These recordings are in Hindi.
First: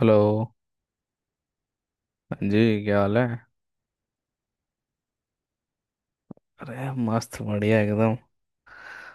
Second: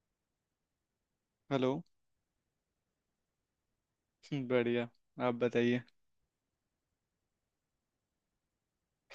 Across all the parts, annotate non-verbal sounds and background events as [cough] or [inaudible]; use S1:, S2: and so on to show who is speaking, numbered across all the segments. S1: हेलो।
S2: हेलो।
S1: हाँ जी, क्या हाल है।
S2: बढ़िया। आप बताइए।
S1: अरे मस्त बढ़िया एकदम।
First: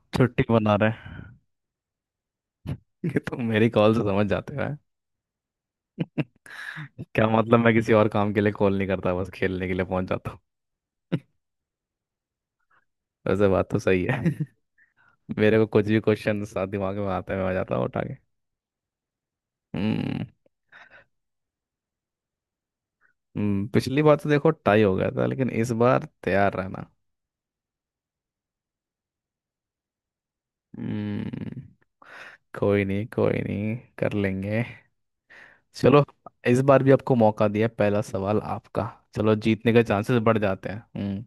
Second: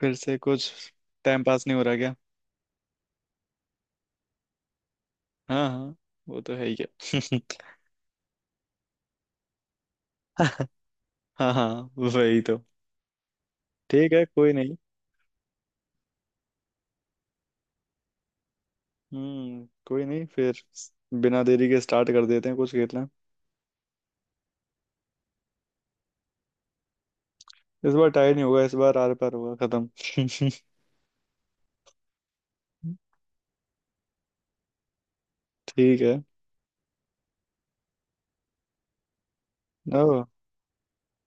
S2: फिर से
S1: छुट्टी
S2: कुछ।
S1: बना रहे हैं।
S2: टाइम पास नहीं हो रहा क्या।
S1: [laughs] ये तो मेरी कॉल से समझ जाते हो हैं?
S2: हाँ हाँ। वो तो है ही
S1: [laughs]
S2: है।
S1: क्या मतलब, मैं
S2: [laughs]
S1: किसी और काम के लिए कॉल नहीं करता, बस खेलने के लिए पहुंच जाता हूँ। [laughs]
S2: हाँ हाँ। वही तो।
S1: वैसे बात तो सही
S2: ठीक
S1: है।
S2: है कोई नहीं।
S1: [laughs] मेरे को कुछ भी क्वेश्चन साथ दिमाग में आते हुए आ जाता है उठा के।
S2: हम्म। कोई
S1: हम्म।
S2: नहीं फिर। बिना देरी के स्टार्ट कर देते हैं कुछ खेलना।
S1: पिछली बार तो देखो टाई हो गया था लेकिन इस बार तैयार रहना।
S2: इस बार टाई नहीं होगा इस बार आर पार होगा खत्म। [laughs]
S1: हम्म कोई नहीं कर लेंगे।
S2: ठीक
S1: चलो,
S2: है।
S1: इस बार भी आपको मौका दिया, पहला सवाल आपका। चलो जीतने के
S2: ओ।
S1: चांसेस बढ़ जाते हैं। हम्म।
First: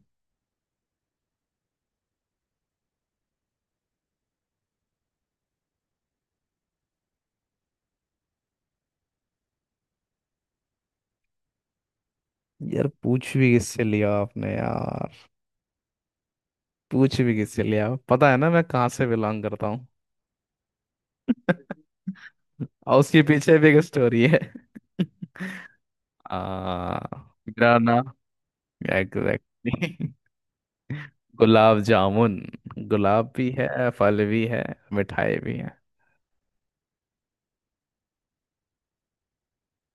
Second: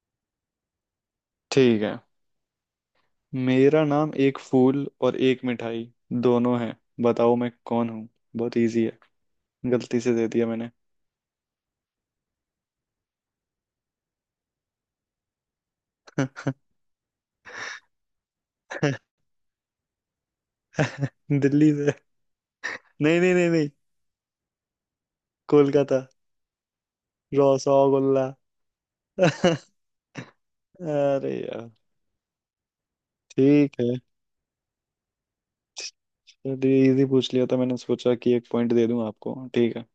S2: ठीक है। मेरा नाम एक फूल और एक मिठाई दोनों है। बताओ मैं कौन हूँ। बहुत इजी है। गलती से दे दिया मैंने।
S1: यार पूछ भी किससे लिया आपने, यार पूछ भी किससे लिया, पता है ना मैं कहाँ से
S2: [laughs]
S1: बिलोंग करता हूँ।
S2: दिल्ली से।
S1: [laughs] और
S2: नहीं
S1: उसके
S2: नहीं नहीं
S1: पीछे भी
S2: नहीं।
S1: एक स्टोरी है। [laughs]
S2: कोलकाता।
S1: आ, मेरा नाम
S2: रसगुल्ला।
S1: एग्जैक्टली। [laughs]
S2: अरे यार।
S1: गुलाब जामुन। गुलाब भी
S2: ठीक
S1: है,
S2: है।
S1: फल भी है, मिठाई भी है।
S2: चलिए इजी पूछ लिया था मैंने सोचा कि एक पॉइंट दे दूं आपको ठीक है।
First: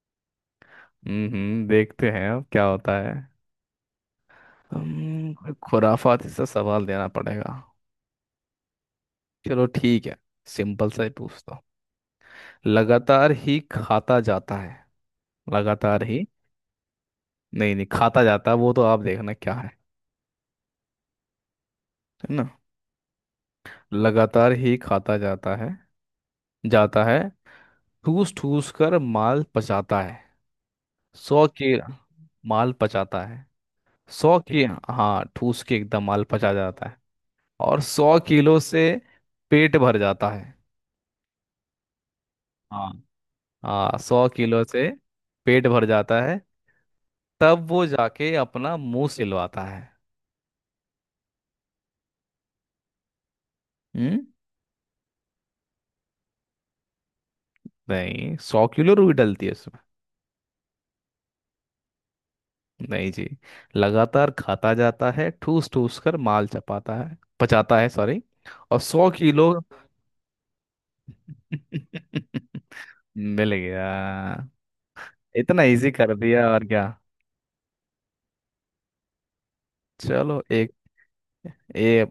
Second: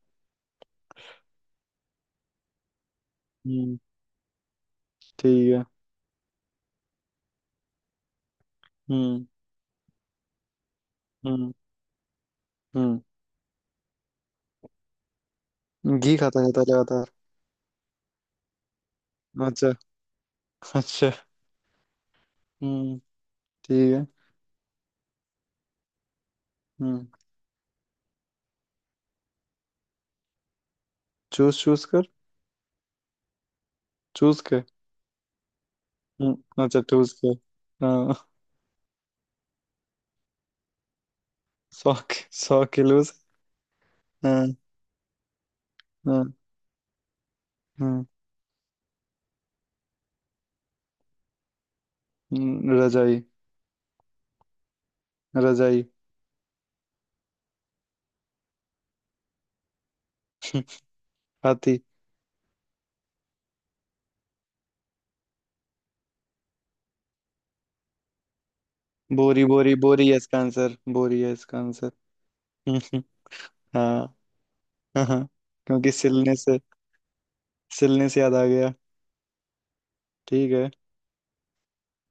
S1: हम्म। देखते हैं अब क्या होता है।
S2: हम्म।
S1: कोई
S2: ठीक है।
S1: खुराफाती सा सवाल देना पड़ेगा।
S2: हम्म।
S1: चलो ठीक है, सिंपल सा ही
S2: हम्म।
S1: पूछता हूँ।
S2: हम्म।
S1: लगातार ही खाता जाता है, लगातार
S2: घी
S1: ही।
S2: खाता रहता है लगातार।
S1: नहीं नहीं, खाता जाता वो तो, आप देखना क्या है।
S2: अच्छा। अच्छा।
S1: है ना।
S2: हम्म। ठीक है।
S1: लगातार ही खाता जाता है जाता
S2: हम्म।
S1: है ठूस ठूस कर माल पचाता है, सौ
S2: चूस
S1: के
S2: चूस कर।
S1: माल पचाता है, सौ
S2: चूस के।
S1: के। हाँ, ठूस के एकदम माल पचा
S2: हम्म, अच्छा
S1: जाता है।
S2: चूस के।
S1: और सौ
S2: हाँ।
S1: किलो से पेट भर जाता है।
S2: 100। सौ
S1: हाँ।
S2: किलो से
S1: हाँ, सौ
S2: हाँ।
S1: किलो से पेट भर जाता
S2: हाँ।
S1: है। तब वो
S2: हम्म।
S1: जाके अपना मुंह सिलवाता है।
S2: रजाई।
S1: हम्म
S2: रजाई।
S1: नहीं, सौ किलो रुई डलती है उसमें।
S2: हाथी।
S1: नहीं जी। लगातार खाता जाता है, ठूस ठूस कर माल चपाता है, पचाता है सॉरी, और सौ
S2: बोरी
S1: किलो।
S2: बोरी बोरी है इसका आंसर बोरी है इसका आंसर।
S1: [laughs]
S2: [laughs] हम्म,
S1: मिल
S2: हाँ।
S1: गया।
S2: हाँ।
S1: इतना इजी
S2: क्योंकि
S1: कर
S2: सिलने
S1: दिया
S2: से
S1: और क्या।
S2: सिलने से याद आ गया।
S1: चलो
S2: ठीक है।
S1: एक। ये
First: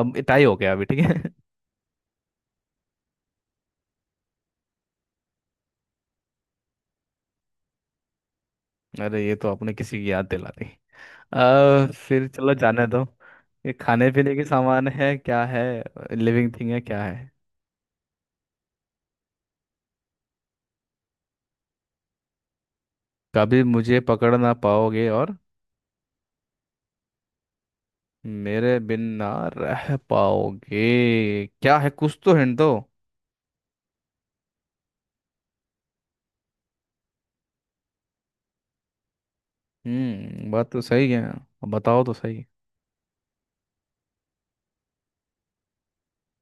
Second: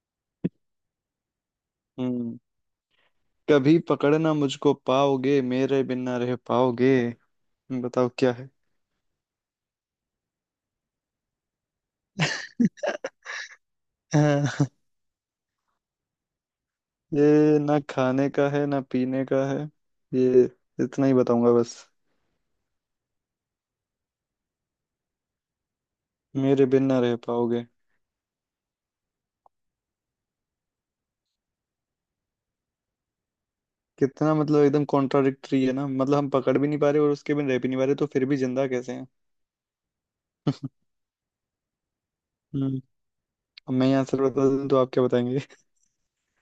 S1: अब टाई हो गया अभी, ठीक है।
S2: हम्म। कभी पकड़ना मुझको पाओगे मेरे बिना रह पाओगे। बताओ क्या है।
S1: [laughs] अरे ये तो आपने किसी की याद दिला दी। फिर चलो जाने दो।
S2: [laughs]
S1: ये खाने पीने के
S2: हाँ,
S1: सामान है, क्या है। लिविंग थिंग है, क्या है।
S2: ये ना खाने का है ना पीने का है। ये इतना ही बताऊंगा बस।
S1: कभी मुझे पकड़ ना पाओगे और
S2: मेरे बिन ना रह पाओगे।
S1: मेरे बिन ना रह पाओगे, क्या है, कुछ तो हिंट दो।
S2: कितना मतलब एकदम कॉन्ट्राडिक्टरी है ना मतलब हम पकड़ भी नहीं पा रहे और उसके बिन रह भी नहीं पा रहे तो फिर भी जिंदा कैसे हैं।
S1: बात तो सही है, अब बताओ तो सही।
S2: हम्म। अब मैं यहाँ आंसर बता दूं तो आप क्या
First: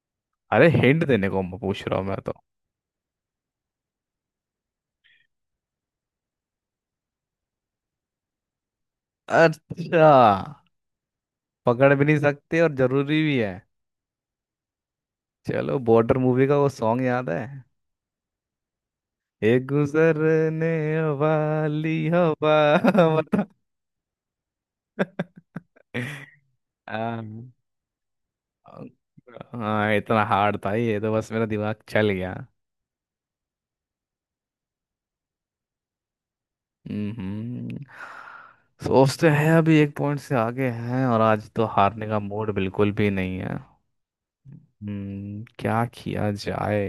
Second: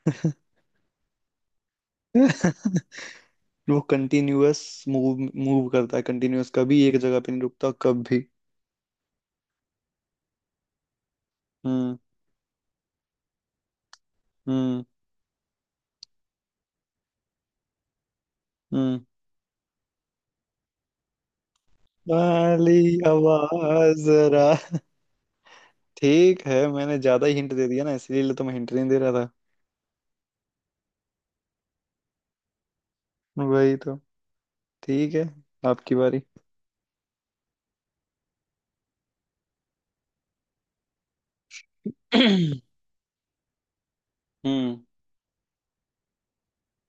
S2: बताएंगे।
S1: अरे हिंट देने को मैं पूछ रहा हूँ, मैं तो।
S2: [laughs] वो कंटिन्यूअस मूव मूव करता है कंटिन्यूअस कभी एक जगह पे नहीं रुकता कभी।
S1: अच्छा, पकड़
S2: हम्म।
S1: भी नहीं सकते और जरूरी भी है।
S2: हम्म।
S1: चलो, बॉर्डर मूवी का वो सॉन्ग याद है।
S2: हम्म।
S1: एक गुजरने वाली हवा।
S2: वाली
S1: [laughs] बता।
S2: आवाज जरा। ठीक है मैंने ज्यादा ही
S1: हाँ।
S2: हिंट दे दिया ना इसीलिए तो मैं हिंट नहीं दे रहा था।
S1: हाँ, इतना हार्ड था ये, तो बस मेरा दिमाग चल गया।
S2: वही तो। ठीक है। आपकी बारी।
S1: हम्म। सोचते हैं अभी एक पॉइंट से आगे हैं और आज तो हारने
S2: [clears throat]
S1: का मूड
S2: हम्म।
S1: बिल्कुल भी नहीं है। क्या किया जाए।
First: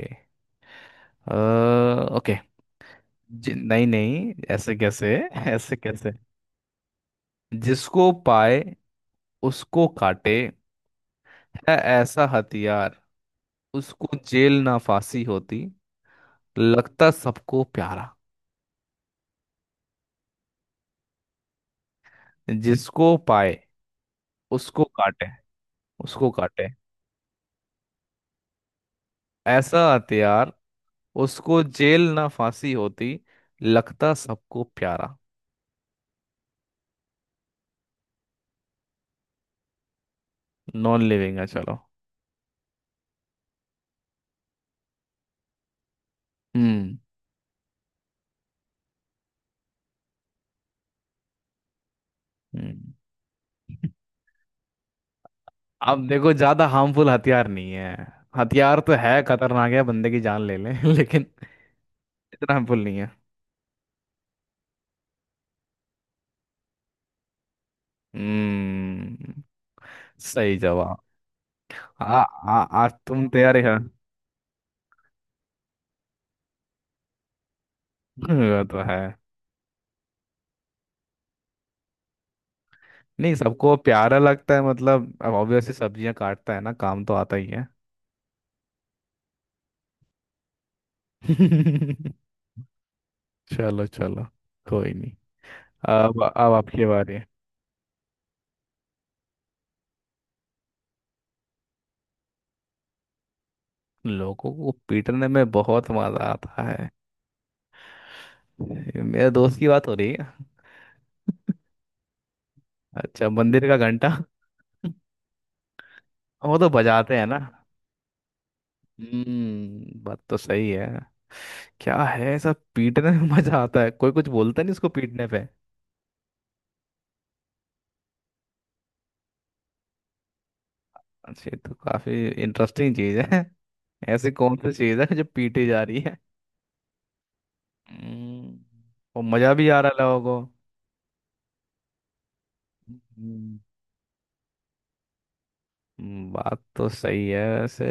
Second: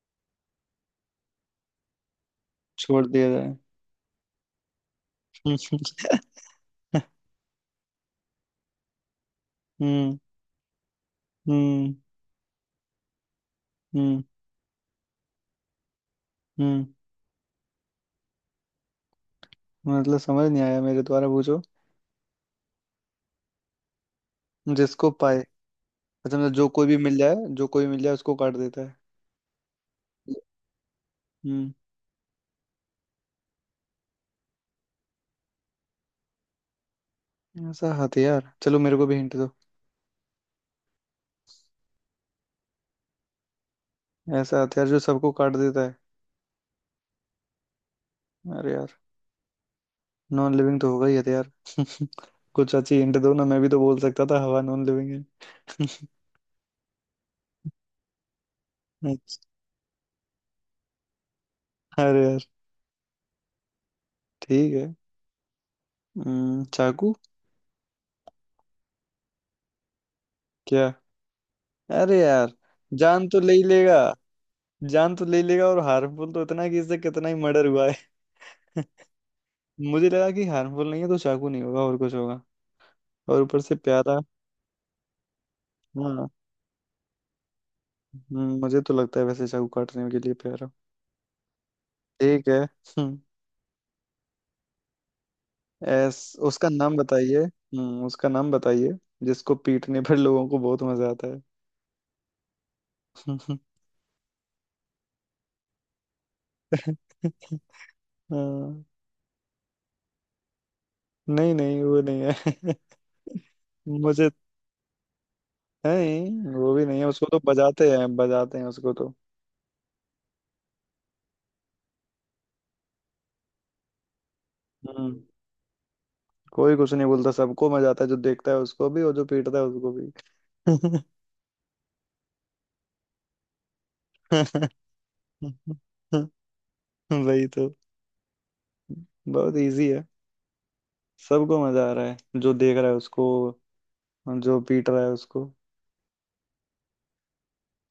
S1: अ, ओके।
S2: छोड़ दिया जाए।
S1: नहीं नहीं, ऐसे कैसे। [laughs] ऐसे
S2: [laughs]
S1: कैसे। जिसको पाए उसको
S2: हम्म।
S1: काटे, है
S2: हम्म।
S1: ऐसा हथियार, उसको
S2: हम्म।
S1: जेल ना फांसी होती,
S2: हम्म।
S1: लगता सबको प्यारा।
S2: मतलब समझ नहीं आया मेरे द्वारा पूछो।
S1: जिसको पाए उसको
S2: जिसको
S1: काटे
S2: पाए।
S1: उसको
S2: अच्छा मतलब जो
S1: काटे
S2: कोई भी मिल जाए जो कोई भी मिल जाए उसको काट देता है।
S1: ऐसा हथियार, उसको
S2: हम्म।
S1: जेल ना फांसी होती, लगता सबको प्यारा।
S2: ऐसा हथियार चलो मेरे को भी हिंट दो।
S1: नॉन लिविंग है, चलो।
S2: ऐसा हथियार जो सबको काट देता है।
S1: हम्म।
S2: अरे यार। नॉन लिविंग तो होगा ही हथियार। [laughs] कुछ
S1: हम्म
S2: अच्छी हिंट दो ना मैं भी तो बोल सकता था हवा नॉन लिविंग है।
S1: अब
S2: [laughs]
S1: देखो, ज्यादा हार्मफुल हथियार नहीं है। हथियार तो है,
S2: अच्छा,
S1: खतरनाक है, बंदे की जान ले ले [laughs] लेकिन
S2: अरे यार।
S1: इतना हार्मफुल नहीं है।
S2: ठीक है। चाकू।
S1: हम्म। सही
S2: क्या।
S1: जवाब। आ,
S2: अरे यार।
S1: आ, आज तुम
S2: जान तो ले
S1: तैयार
S2: ही
S1: है।
S2: लेगा।
S1: [laughs]
S2: जान तो ले ही लेगा और हार्मफुल तो इतना है कि इससे कितना ही मर्डर हुआ है।
S1: वो तो है।
S2: [laughs] मुझे लगा कि हार्मफुल नहीं है तो चाकू नहीं होगा और कुछ होगा।
S1: नहीं,
S2: और ऊपर से
S1: सबको प्यारा
S2: प्यारा।
S1: लगता है मतलब, अब ऑब्वियसली सब्जियां
S2: हाँ।
S1: काटता है ना, काम तो आता ही है।
S2: मुझे तो लगता है वैसे चाकू काटने के लिए प्यारा।
S1: [laughs]
S2: ठीक है। [laughs]
S1: चलो चलो, कोई नहीं।
S2: एस।
S1: अब, अब
S2: उसका
S1: आपकी
S2: नाम
S1: बारी।
S2: बताइए। उसका नाम बताइए जिसको पीटने पर लोगों को बहुत मजा आता है।
S1: लोगों को पीटने में बहुत मजा आता है।
S2: [laughs] हाँ,
S1: ये मेरे दोस्त की बात हो रही है।
S2: नहीं नहीं वो नहीं है।
S1: अच्छा, मंदिर का
S2: [laughs]
S1: घंटा।
S2: मुझे
S1: [laughs]
S2: नहीं
S1: वो तो
S2: वो भी नहीं है
S1: बजाते हैं
S2: उसको
S1: ना।
S2: तो बजाते हैं उसको तो।
S1: बात तो सही है। क्या है, सब पीटने में मजा आता है, कोई कुछ बोलता नहीं उसको
S2: हम्म।
S1: पीटने पे।
S2: कोई कुछ नहीं बोलता सबको मजा आता है जो देखता है उसको भी और जो पीटता है उसको भी।
S1: अच्छा, ये तो काफी इंटरेस्टिंग चीज है। ऐसी कौन सी चीज है जो पीटी जा रही है।
S2: [laughs] वही तो।
S1: हम्म, और मजा
S2: बहुत
S1: भी आ
S2: इजी
S1: रहा है
S2: है।
S1: लोगों
S2: सबको मजा आ रहा है जो देख रहा है उसको
S1: को।
S2: जो पीट रहा है उसको।
S1: बात तो सही है वैसे।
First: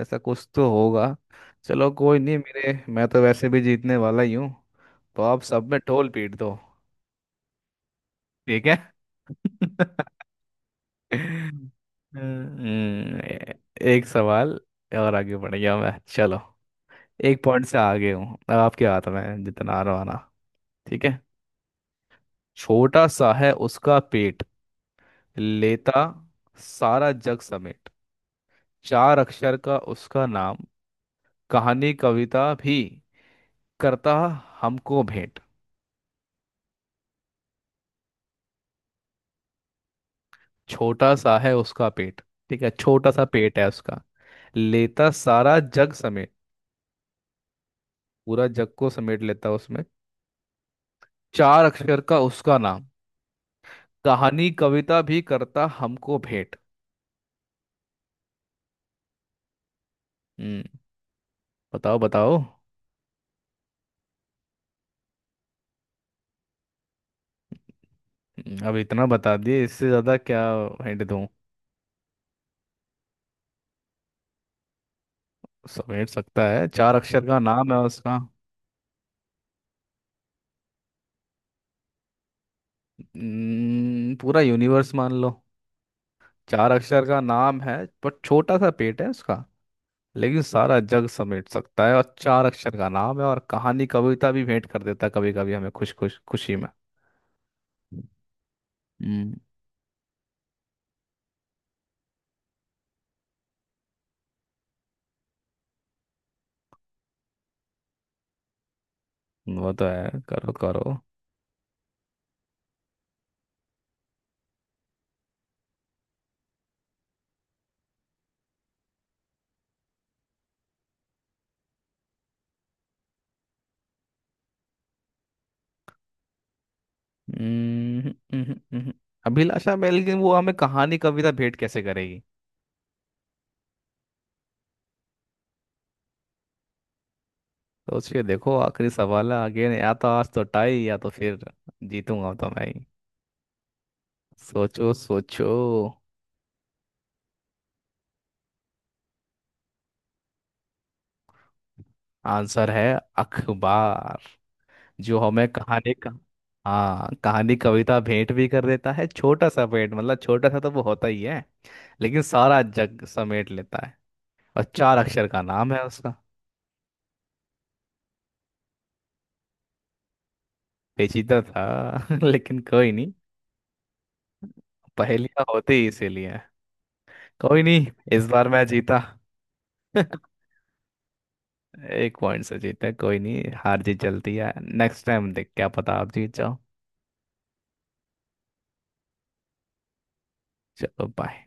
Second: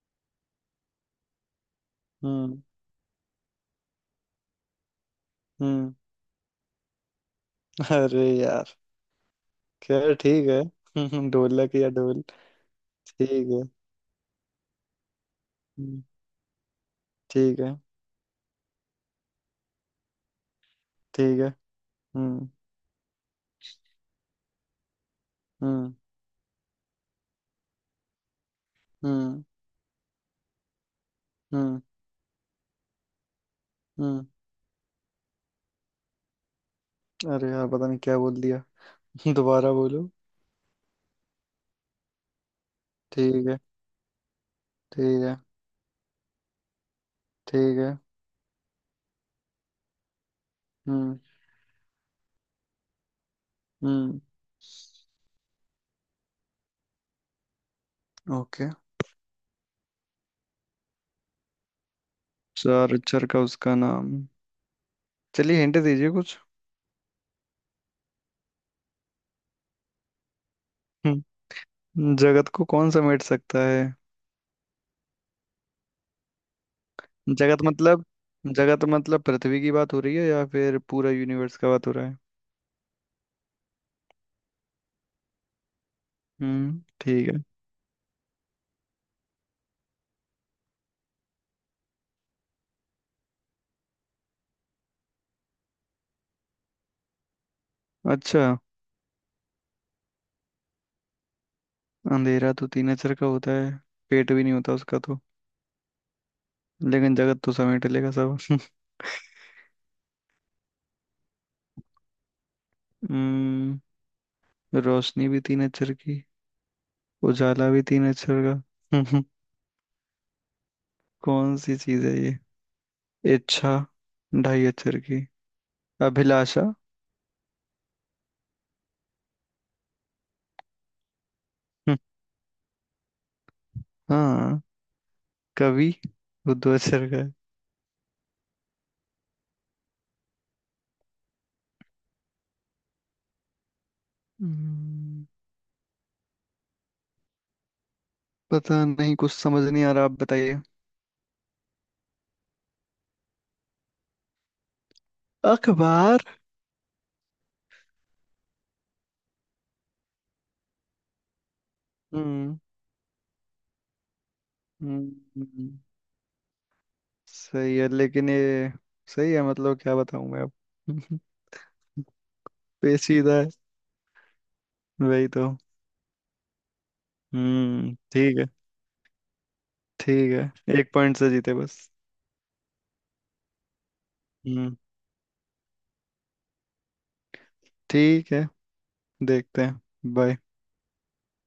S1: ऐसा कुछ तो होगा। चलो कोई नहीं,
S2: हम्म।
S1: मेरे, मैं तो वैसे भी जीतने वाला ही हूँ। तो आप सब में
S2: हम्म।
S1: ढोल पीट दो।
S2: [laughs] अरे
S1: ठीक है।
S2: यार। खैर
S1: [laughs]
S2: ठीक है। [laughs] ढोलक या ढोल।
S1: हम्म,
S2: ठीक
S1: ए-
S2: है।
S1: एक सवाल और आगे बढ़ गया मैं,
S2: हम्म,
S1: चलो। एक
S2: ठीक
S1: पॉइंट
S2: है।
S1: से आगे हूँ, अब आपके हाथ में है जितना आ रहा आना। ठीक है।
S2: ठीक है। हम्म।
S1: छोटा सा है उसका पेट,
S2: हम्म।
S1: लेता सारा जग समेट, चार
S2: हम्म।
S1: अक्षर का उसका नाम,
S2: हम्म।
S1: कहानी कविता भी करता
S2: हम्म।
S1: हमको भेंट।
S2: अरे यार पता नहीं क्या बोल दिया। [laughs] दोबारा बोलो।
S1: छोटा सा है उसका पेट, ठीक है, छोटा सा
S2: ठीक
S1: पेट
S2: है।
S1: है उसका, लेता
S2: ठीक है।
S1: सारा जग समेट,
S2: ठीक है।
S1: पूरा जग को समेट लेता उसमें,
S2: हम्म।
S1: चार अक्षर का उसका नाम,
S2: हम्म।
S1: कहानी कविता भी करता हमको भेंट।
S2: ओके।
S1: हम्म। बताओ बताओ।
S2: चार अक्षर का उसका नाम। चलिए हिंट दीजिए कुछ।
S1: अब इतना बता दिए, इससे ज्यादा क्या हिंट दूं।
S2: हम्म, जगत को कौन समेट सकता है।
S1: समेट सकता है, चार अक्षर का
S2: जगत
S1: नाम है
S2: मतलब
S1: उसका।
S2: जगत मतलब पृथ्वी की बात हो रही है या फिर पूरा यूनिवर्स का बात हो रहा है।
S1: पूरा यूनिवर्स मान लो। चार अक्षर का
S2: ठीक है।
S1: नाम है, पर छोटा सा पेट है उसका, लेकिन सारा जग समेट सकता है, और चार अक्षर का नाम है, और कहानी कविता भी भेंट कर देता है कभी कभी हमें खुश खुश खुशी में।
S2: अच्छा।
S1: हम्म।
S2: अंधेरा तो तीन अक्षर का होता है। पेट भी नहीं होता उसका तो। लेकिन जगत तो समेट लेगा सब। [laughs]
S1: वो तो है, करो करो।
S2: हम्म। रोशनी भी तीन अक्षर की। उजाला भी तीन अक्षर का। [laughs] कौन सी चीज है ये। इच्छा। ढाई अक्षर की। अभिलाषा।
S1: हम्म। अभिलाषा में लेकिन वो हमें कहानी कविता भेंट कैसे
S2: [laughs]
S1: करेगी।
S2: हाँ। कवि। वो दो अक्षर का है।
S1: सोचिए देखो, आखिरी सवाल है आगे, या तो आज तो टाई या तो फिर जीतूंगा तो मैं ही। सोचो
S2: हम्म,
S1: सोचो।
S2: पता नहीं कुछ समझ नहीं आ रहा आप बताइए।
S1: आंसर है अखबार, जो हमें कहानी का।
S2: अखबार।
S1: हाँ, कहानी कविता भेंट भी कर देता है, छोटा सा भेंट मतलब, छोटा सा तो वो होता ही है लेकिन
S2: हम्म।
S1: सारा जग समेट लेता है, और चार अक्षर का
S2: हम्म,
S1: नाम है उसका।
S2: सही है लेकिन ये सही है मतलब क्या बताऊं मैं अब। [laughs]
S1: पेचीदा था [laughs] लेकिन कोई नहीं,
S2: पेचीदा है। वही
S1: पहेलियां
S2: तो।
S1: होती ही इसीलिए हैं। कोई नहीं, इस
S2: ठीक है।
S1: बार मैं जीता। [laughs]
S2: ठीक है एक पॉइंट से जीते बस।
S1: एक पॉइंट से जीता, कोई नहीं, हार जीत चलती है,
S2: हम्म।
S1: नेक्स्ट टाइम देख क्या पता आप जीत जाओ।
S2: ठीक है। देखते हैं। बाय।
S1: चलो बाय।